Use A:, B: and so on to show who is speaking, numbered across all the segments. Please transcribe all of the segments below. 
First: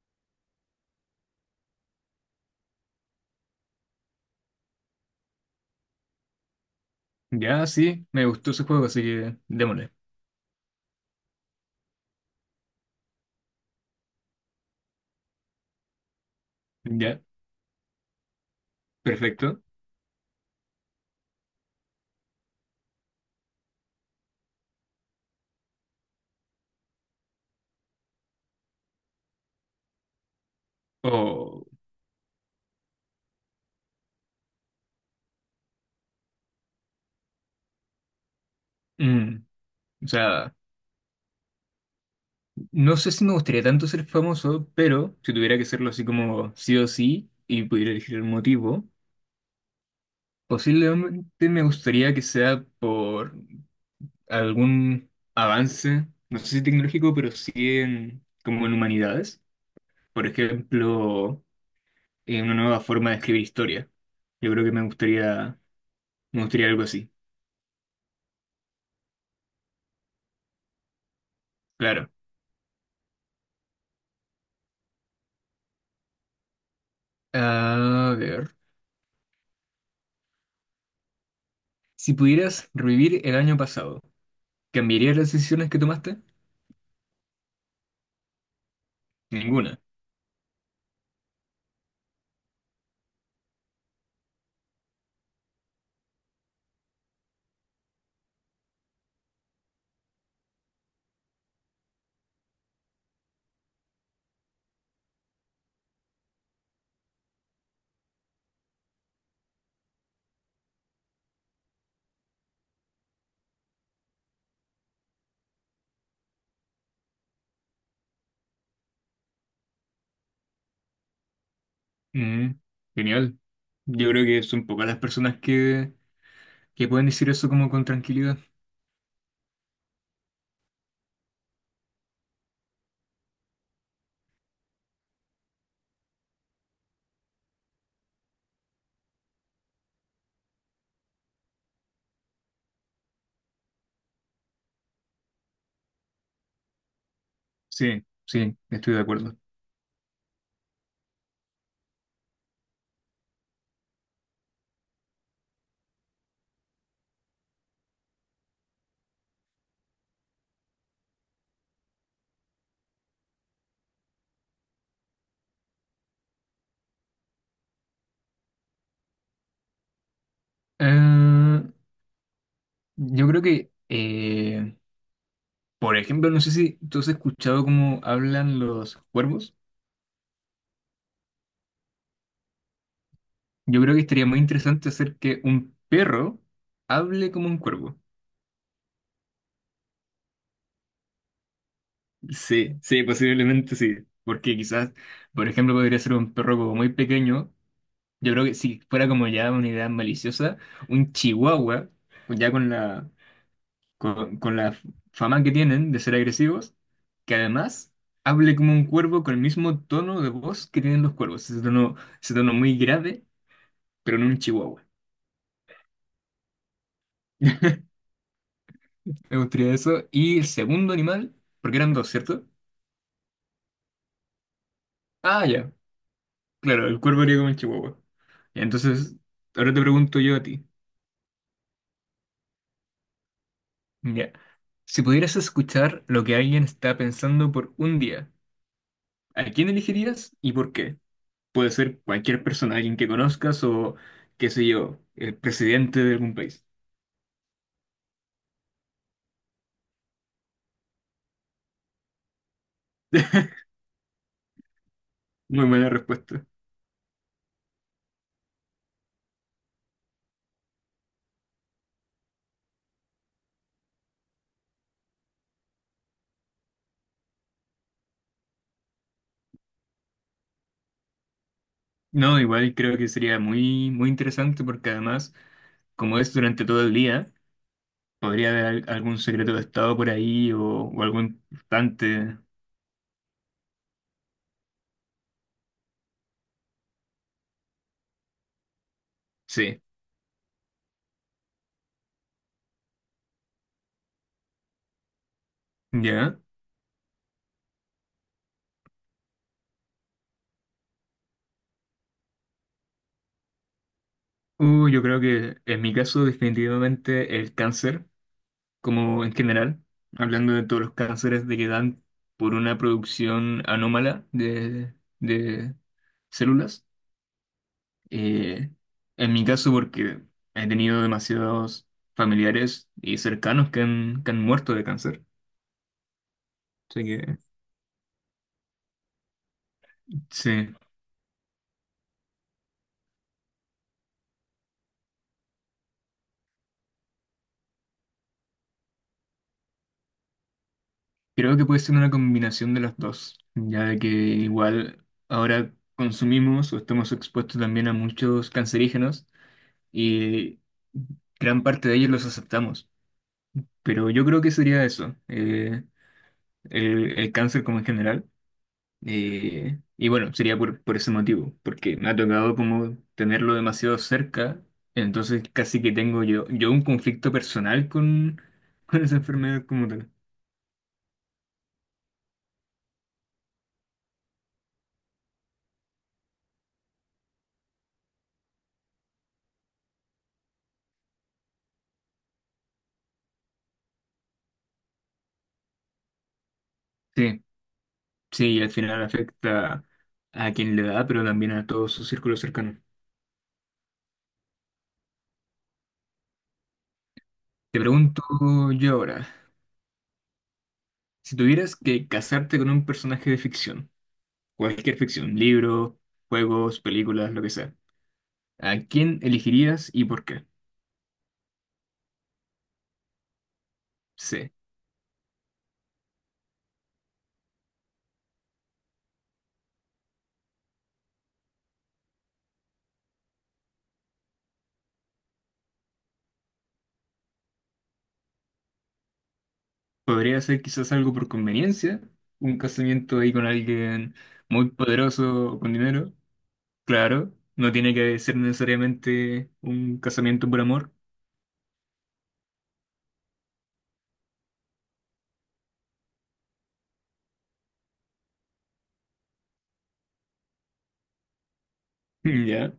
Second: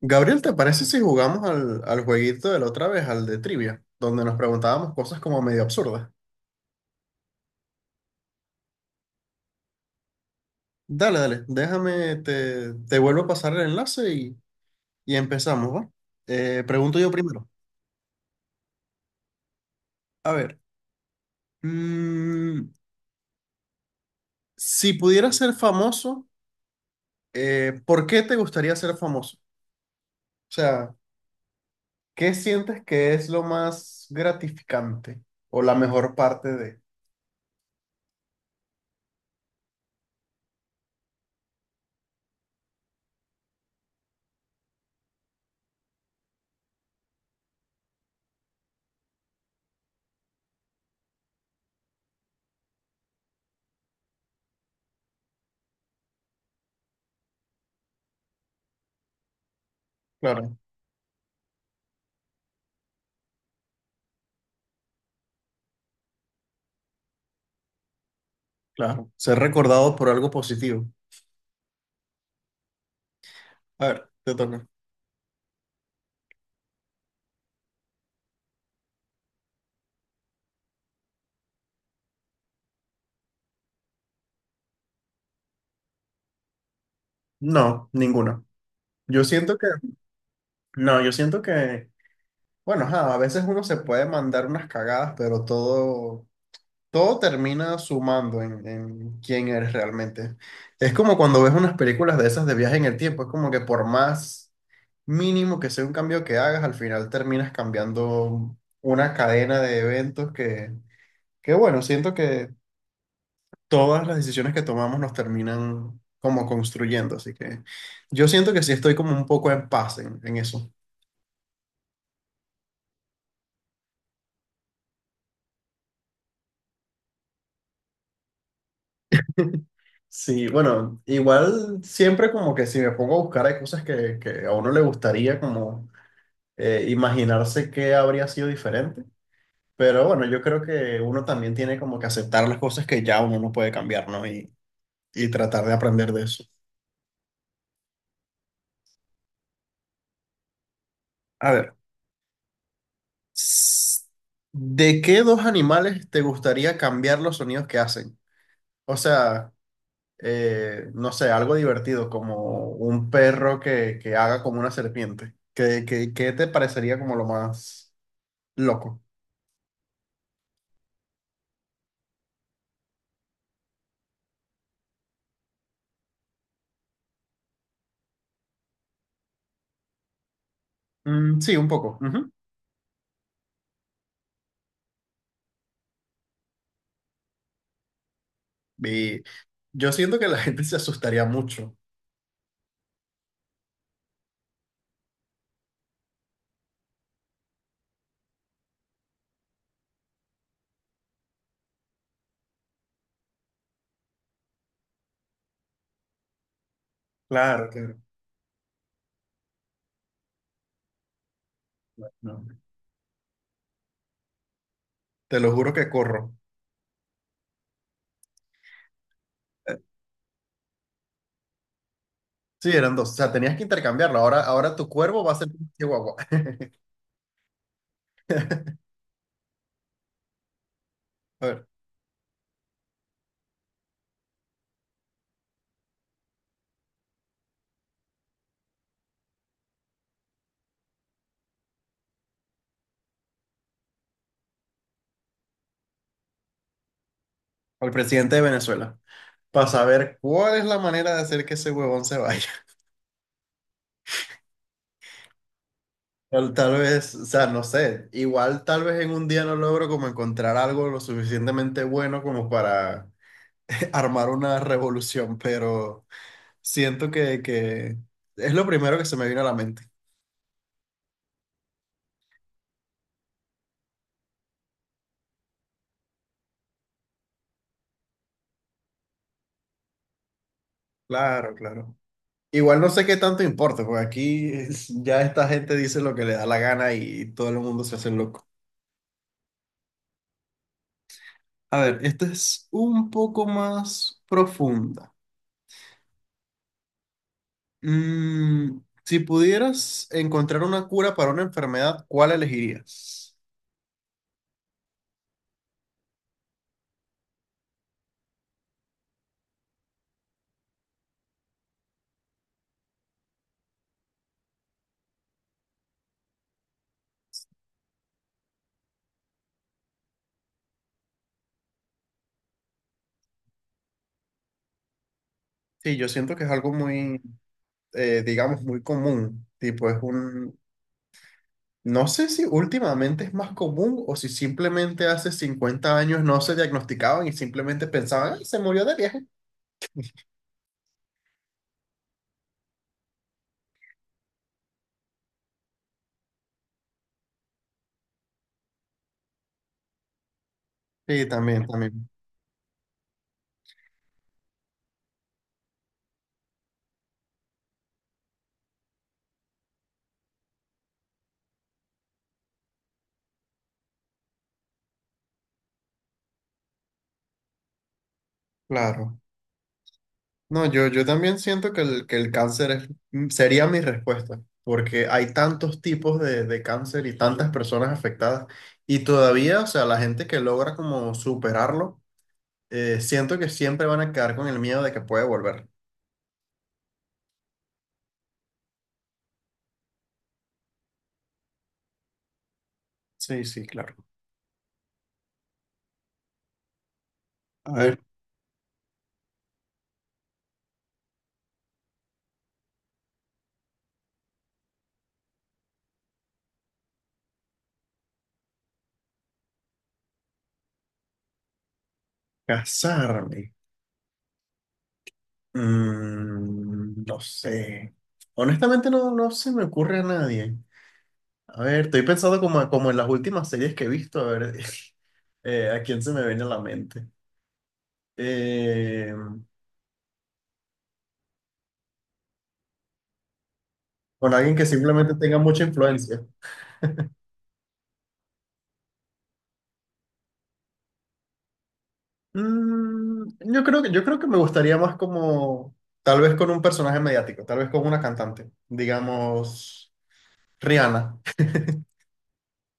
A: Gabriel, ¿te parece si jugamos al jueguito de la otra vez, al de trivia, donde nos preguntábamos cosas como medio absurdas?
B: Ya, sí, me gustó ese juego, así que démosle.
A: Dale, dale, déjame, te vuelvo a pasar el enlace y empezamos, ¿va? Pregunto yo
B: Ya,
A: primero.
B: perfecto.
A: A ver, mm, si pudieras ser famoso, ¿por qué te gustaría ser famoso? O sea,
B: O,
A: ¿qué sientes que es lo más gratificante o la mejor parte de...
B: mm, o sea, no sé si me gustaría tanto ser famoso, pero si tuviera que serlo así como sí o sí y pudiera elegir el motivo, posiblemente me gustaría que sea por algún avance, no sé si tecnológico, pero sí como en humanidades. Por
A: Claro,
B: ejemplo, en una nueva forma de escribir historia. Yo creo que me gustaría algo así.
A: claro, ser recordado por algo positivo.
B: Claro.
A: A ver, te toca.
B: A ver. Si pudieras revivir el año pasado, ¿cambiarías las decisiones que tomaste?
A: No, ninguna. Yo siento que,
B: Ninguna.
A: no, yo siento que, bueno, ajá, a veces uno se puede mandar unas cagadas, pero todo termina sumando en quién eres realmente. Es como cuando ves unas películas de esas de viaje en el tiempo, es como que por más mínimo que sea un cambio que hagas, al final terminas cambiando una cadena de eventos que bueno, siento que todas las decisiones que tomamos nos terminan como construyendo, así que yo siento que sí estoy como un poco en paz en eso.
B: Mm, genial. Yo creo que son pocas las personas que pueden decir eso como con tranquilidad.
A: Sí, bueno, igual siempre como que si me pongo a buscar hay cosas que a uno le gustaría como imaginarse que habría sido diferente, pero bueno, yo creo que uno también tiene como que aceptar las cosas que ya uno no puede cambiar, ¿no? Y tratar de aprender de eso.
B: Sí, sí, estoy de acuerdo.
A: A ver, s- ¿de qué dos animales te gustaría cambiar los sonidos que hacen? O sea, no sé, algo divertido, como un perro que haga como una serpiente. ¿Qué te parecería como lo más... loco?
B: Ah, yo creo que, por ejemplo, no sé si tú has escuchado cómo hablan los cuervos.
A: Mm, sí, un poco. Ujú.
B: Yo creo que estaría muy interesante hacer que un perro hable como un cuervo.
A: Y yo siento que la gente se asustaría mucho.
B: Sí, sí, posiblemente sí. Porque quizás, por ejemplo, podría ser un perro como muy pequeño. Yo creo que si fuera como ya una idea maliciosa, un chihuahua, ya con la fama que tienen de ser agresivos, que
A: Claro.
B: además
A: Claro.
B: hable como un cuervo con el mismo tono de voz que tienen los cuervos. Ese
A: No,
B: tono muy grave, pero en un chihuahua.
A: te lo juro que corro.
B: Me gustaría
A: Eh,
B: eso. Y el segundo animal, porque eran dos, ¿cierto?
A: Sí, eran dos. O sea, tenías que intercambiarlo. Ahora, ahora tu cuervo va a
B: Ah,
A: ser un
B: ya.
A: chihuahua.
B: Claro, el cuervo haría como el chihuahua. Ya, entonces, ahora te pregunto yo a ti.
A: A ver,
B: Ya. Si pudieras escuchar lo que alguien está pensando por un día, ¿a quién elegirías y por qué? Puede ser cualquier persona, alguien que conozcas o, qué sé yo, el presidente de algún país.
A: al presidente de Venezuela. Para saber cuál es la manera de hacer que ese huevón se vaya.
B: Muy buena respuesta.
A: Tal vez, o sea, no sé. Igual tal vez en un día no logro como encontrar algo lo suficientemente bueno como para armar una revolución, pero... Siento que es lo primero que se me vino a la mente.
B: No, igual creo que sería muy, muy interesante porque además, como es durante todo el día, podría haber algún secreto de Estado por ahí o algo
A: Claro, claro.
B: importante.
A: Igual no sé qué tanto importa, porque aquí es- ya esta gente dice lo que le da la gana y todo el mundo se hace loco.
B: Sí,
A: A ver, esta es un poco más profunda.
B: ya.
A: Mm, si pudieras encontrar una cura para una enfermedad, ¿cuál elegirías?
B: Yo creo que en mi caso definitivamente el cáncer, como en general, hablando de todos los cánceres de que dan por una producción anómala de células. Eh, en mi caso porque he tenido demasiados familiares y cercanos que han muerto de cáncer.
A: Sí, yo siento que es algo
B: Así
A: muy,
B: que
A: digamos, muy común. Tipo, es un,
B: sí,
A: no sé si últimamente es más común o si simplemente hace 50 años no se diagnosticaban y simplemente pensaban: "Ay, se murió de viaje".
B: creo que puede ser una combinación de las dos, ya de que igual ahora consumimos o estamos expuestos también a muchos cancerígenos y
A: Sí,
B: gran
A: también,
B: parte de
A: también.
B: ellos los aceptamos. Pero yo creo que sería eso, el cáncer como en general. Eh, y bueno, sería por ese motivo, porque me ha tocado como tenerlo demasiado cerca, entonces casi que tengo yo un conflicto personal con, con esa
A: Claro.
B: enfermedad como tal.
A: No, yo también siento que que el cáncer sería mi respuesta, porque hay tantos tipos de cáncer y tantas personas afectadas. Y todavía, o sea, la gente que logra como superarlo, siento que siempre van a quedar con el miedo de que puede volver.
B: Sí, sí, y al final afecta a quien le da, pero también a todo su círculo cercano.
A: Sí, sí, claro. A
B: Te
A: ver,
B: pregunto yo ahora, si tuvieras que casarte con un personaje de ficción, cualquier ficción, libros, juegos, películas, lo que sea. ¿A quién elegirías y por qué?
A: casarme.
B: C.
A: Mm, no sé. Honestamente no, no se me ocurre a nadie. A ver, estoy pensando como en las últimas series que he visto, a ver a quién se me viene a la mente. Eh,
B: Podría ser quizás algo por conveniencia, un casamiento ahí con alguien
A: con alguien que
B: muy
A: simplemente tenga
B: poderoso o
A: mucha
B: con dinero.
A: influencia.
B: Claro, no tiene que ser necesariamente un casamiento por amor.
A: Mm, yo creo que me gustaría más como, tal vez con un personaje mediático, tal vez con una cantante, digamos, Rihanna.
B: Mm, ya.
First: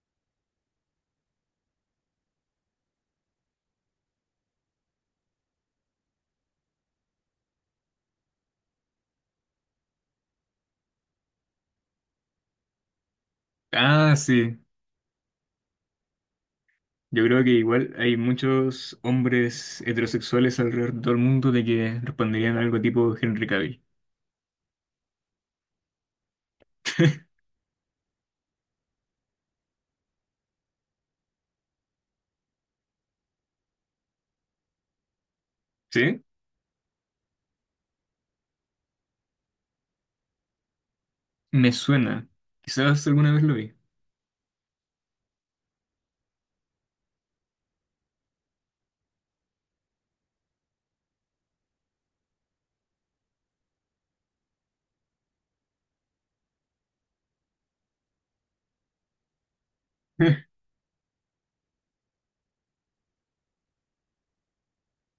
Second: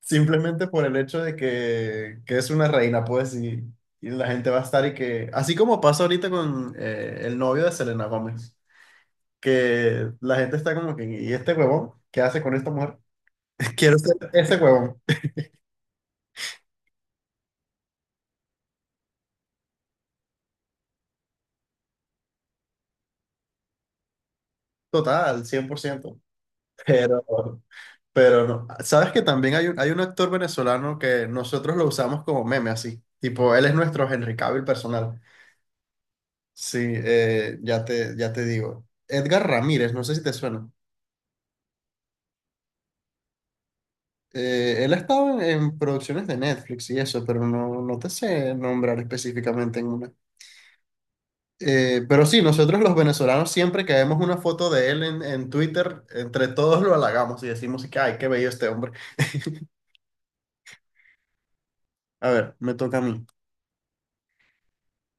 A: Simplemente por el hecho de que es una reina, pues, y la gente va a estar y que, así como pasa ahorita con el novio de Selena Gómez, que la gente está como que, ¿y este huevón? ¿Qué hace con esta mujer? Quiero ser
B: Ah,
A: ese
B: sí.
A: huevón.
B: Yo creo que igual hay muchos hombres heterosexuales alrededor del mundo de que responderían algo tipo Henry Cavill.
A: Total, 100%. Pero, pero no. Sabes que también hay un, actor venezolano que nosotros lo usamos como meme, así. Tipo, él es nuestro Henry Cavill personal.
B: ¿Sí?
A: Sí, ya te digo. Edgar Ramírez, no sé si te suena.
B: Me suena. Quizás alguna vez lo vi.
A: Él ha estado en producciones de Netflix y eso, pero no te sé nombrar específicamente en una. Pero sí, nosotros los venezolanos siempre que vemos una foto de él en Twitter, entre todos lo halagamos y decimos que, ay, qué bello este hombre. A ver, me toca a mí.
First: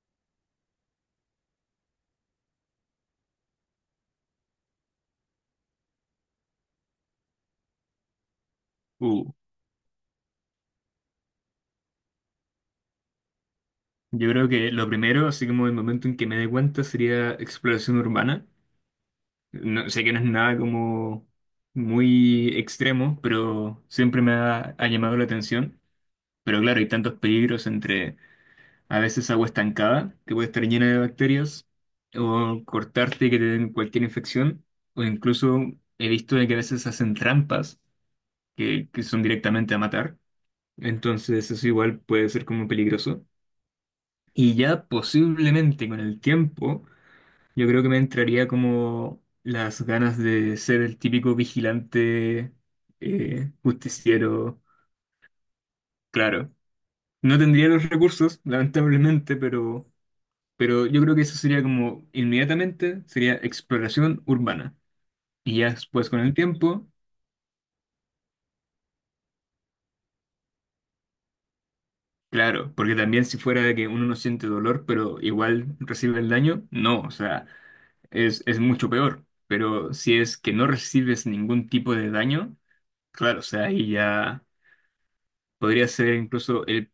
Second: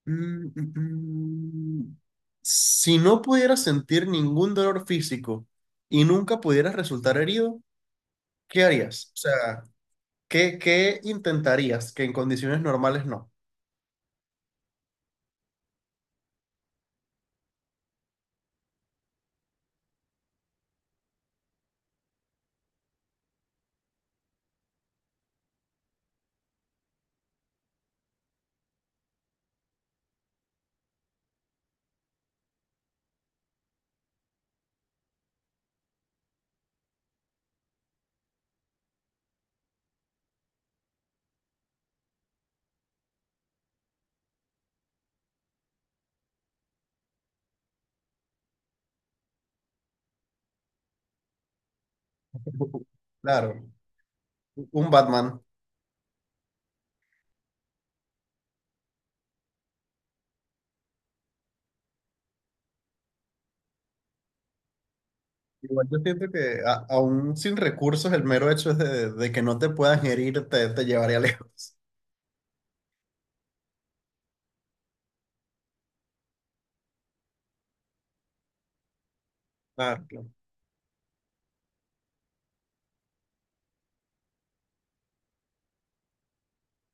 A: Mm, mm, mm. Si no pudieras sentir ningún dolor físico y nunca pudieras resultar herido, ¿qué harías? O
B: Uh,
A: sea, ¿qué intentarías que en condiciones normales no?
B: yo creo que lo primero, así como el momento en que me dé cuenta, sería exploración urbana. No, sé que no es nada como muy extremo, pero siempre me ha llamado la atención. Pero claro, hay tantos peligros entre a veces agua estancada, que puede estar llena de bacterias, o cortarte y que te den cualquier infección, o incluso he visto de que a veces hacen trampas que son directamente a matar. Entonces eso igual puede ser como peligroso. Y ya posiblemente con el tiempo yo creo que me entraría como las ganas de ser el típico vigilante,
A: Claro.
B: justiciero,
A: Un Batman.
B: claro. No tendría los recursos, lamentablemente, pero yo creo que eso sería como inmediatamente, sería exploración urbana. Y ya
A: Igual yo
B: después con
A: siento
B: el
A: que
B: tiempo,
A: aún sin recursos, el mero hecho es de que no te puedan herir te llevaría lejos.
B: claro, porque también si fuera de que uno no siente dolor, pero igual recibe el daño, no, o sea, es mucho peor. Pero
A: Claro,
B: si
A: claro.
B: es que no recibes ningún tipo de daño, claro, o sea, ahí ya... Podría ser incluso el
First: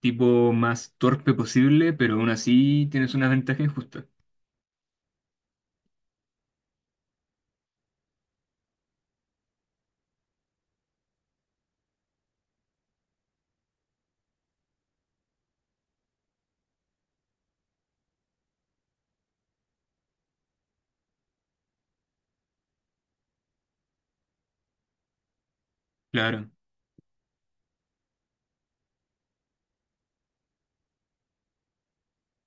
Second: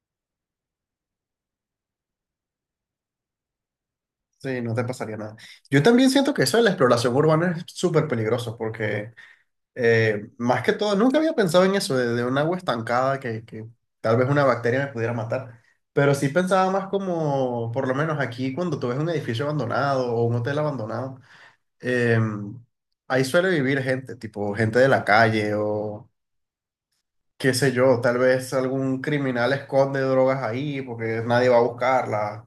B: tipo más torpe posible, pero aún así tienes una ventaja injusta.
A: Sí, no te pasaría nada. Yo también siento que eso de la exploración urbana es súper peligroso porque más que todo, nunca había pensado en eso de un agua estancada que tal vez una bacteria me pudiera matar. Pero sí pensaba más como, por lo menos aquí, cuando tú ves un edificio abandonado o un hotel abandonado, em, ahí suele vivir gente, tipo gente de la calle o
B: Claro,
A: qué sé yo, tal vez algún criminal esconde drogas ahí porque nadie va a buscarla,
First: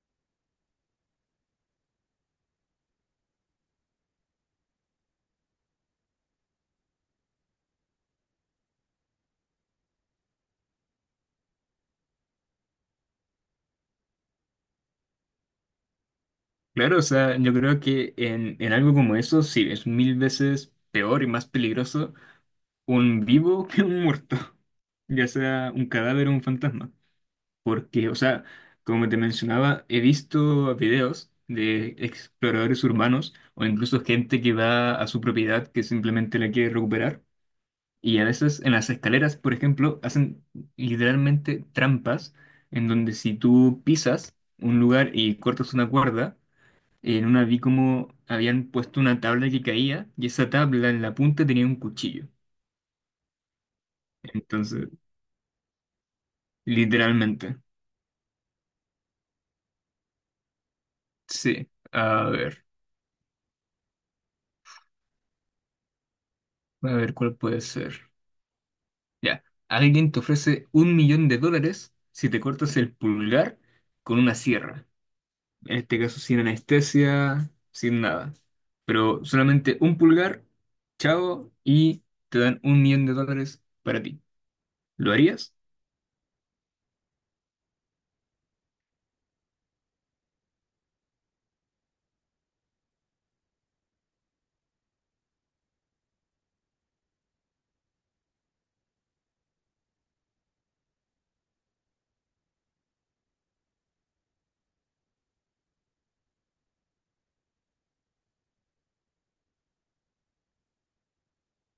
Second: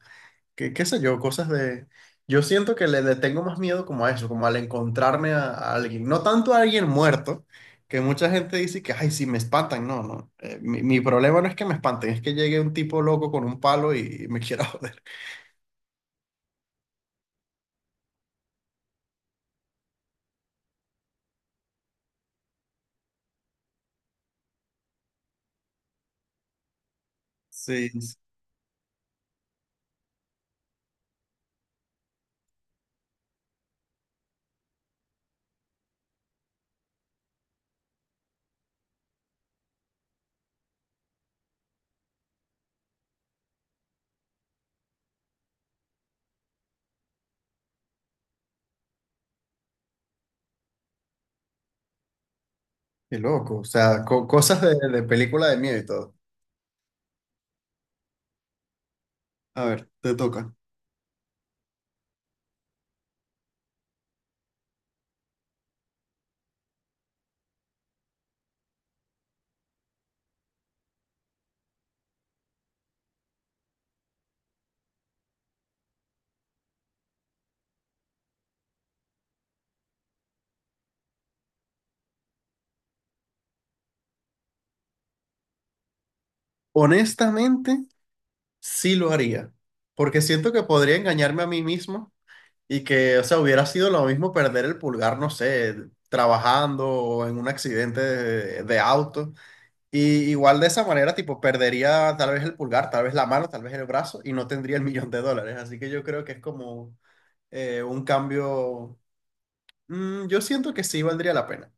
A: qué, qué sé yo, cosas de... yo siento que le tengo más miedo como a eso, como al encontrarme a alguien, no tanto a alguien muerto, que mucha gente dice que, ay, sí, me espantan, no, no. Mi problema no es que me espanten, es que llegue un tipo loco con un palo y me quiera joder.
B: claro, o sea, yo creo que en algo como eso sí es mil veces peor y más peligroso un vivo que un muerto, ya sea un cadáver o un fantasma.
A: Sí,
B: Porque, o
A: sí,
B: sea, como te mencionaba, he visto videos de exploradores urbanos o incluso gente que va a su propiedad que simplemente la quiere recuperar. Y a veces en las escaleras, por ejemplo, hacen literalmente trampas en donde si tú pisas un lugar y cortas una cuerda, en una vi como habían puesto una tabla que caía y esa tabla en la punta tenía un cuchillo.
A: qué loco, o sea, cosas de,
B: Entonces,
A: de película de miedo y todo.
B: literalmente.
A: A ver, te toca.
B: Sí. A ver cuál puede ser. Ya. Alguien te ofrece $1.000.000 si te cortas el pulgar con una sierra. En este caso sin anestesia, sin nada. Pero solamente un pulgar, chao, y te dan $1.000.000 para ti. ¿Lo harías?
A: Honestamente... sí lo haría, porque siento que podría engañarme a mí mismo y que, o sea, hubiera sido lo mismo perder el pulgar, no sé, trabajando o en un accidente de auto. Y igual de esa manera, tipo, perdería tal vez el pulgar, tal vez la mano, tal vez el brazo y no tendría el millón de dólares. Así que yo creo que es como un cambio, yo siento que sí valdría la pena.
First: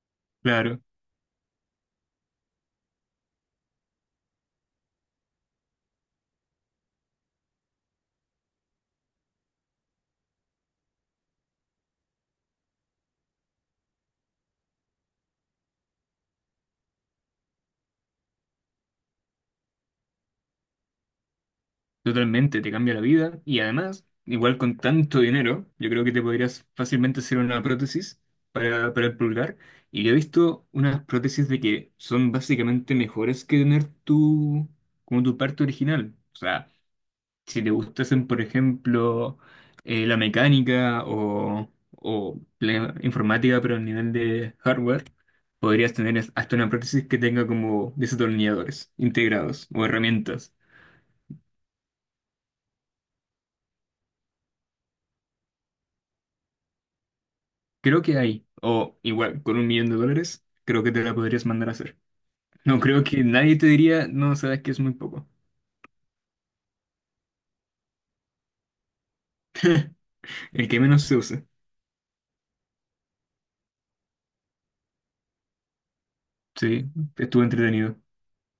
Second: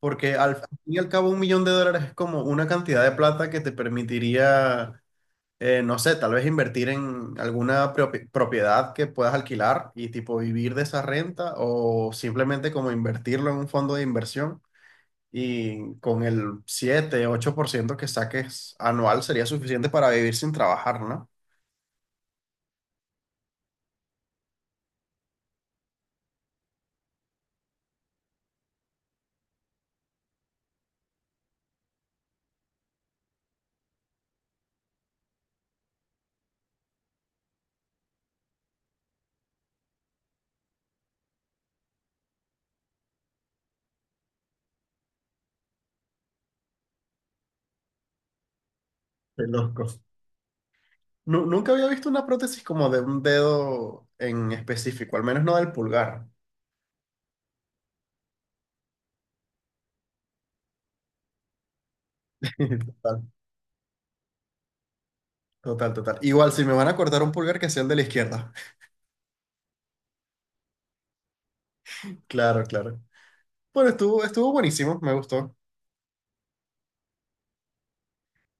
A: Porque al fin
B: Claro,
A: y al cabo un millón de dólares es como una cantidad de plata que te permitiría no sé, tal vez invertir en alguna propiedad que puedas alquilar y tipo vivir de esa renta o simplemente como invertirlo en un fondo de inversión y con el siete ocho por ciento que saques anual sería suficiente para vivir sin trabajar, ¿no?
B: totalmente, te cambia la vida. Y además, igual con tanto dinero, yo creo que te podrías fácilmente hacer una prótesis para el pulgar. Y yo he visto unas prótesis de que son básicamente mejores que tener tu, como tu parte original. O sea, si te gustasen, por ejemplo, la mecánica o la informática, pero a nivel de hardware, podrías tener hasta una prótesis que tenga como desatornilladores
A: Qué
B: integrados o
A: loco.
B: herramientas.
A: Nunca había visto una prótesis como de un dedo en específico, al menos no del pulgar.
B: Creo que hay, o igual, con $1.000.000, creo que te la podrías mandar a hacer. No creo
A: Total,
B: que nadie te diría, no, sabes que es muy poco.
A: total, total. Igual, si me van a cortar un pulgar, que sea el de la izquierda.
B: El que menos se use.
A: Claro, claro. Bueno, estuvo buenísimo, me gustó.
B: Sí, estuvo entretenido.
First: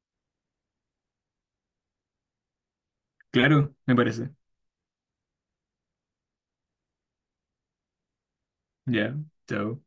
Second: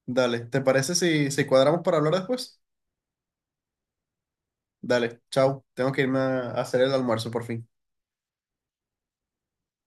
A: Dale, ¿te parece si cuadramos para hablar después?
B: Claro, me parece.
A: Dale, chao, tengo que irme a hacer el almuerzo por fin.
B: Ya, chao.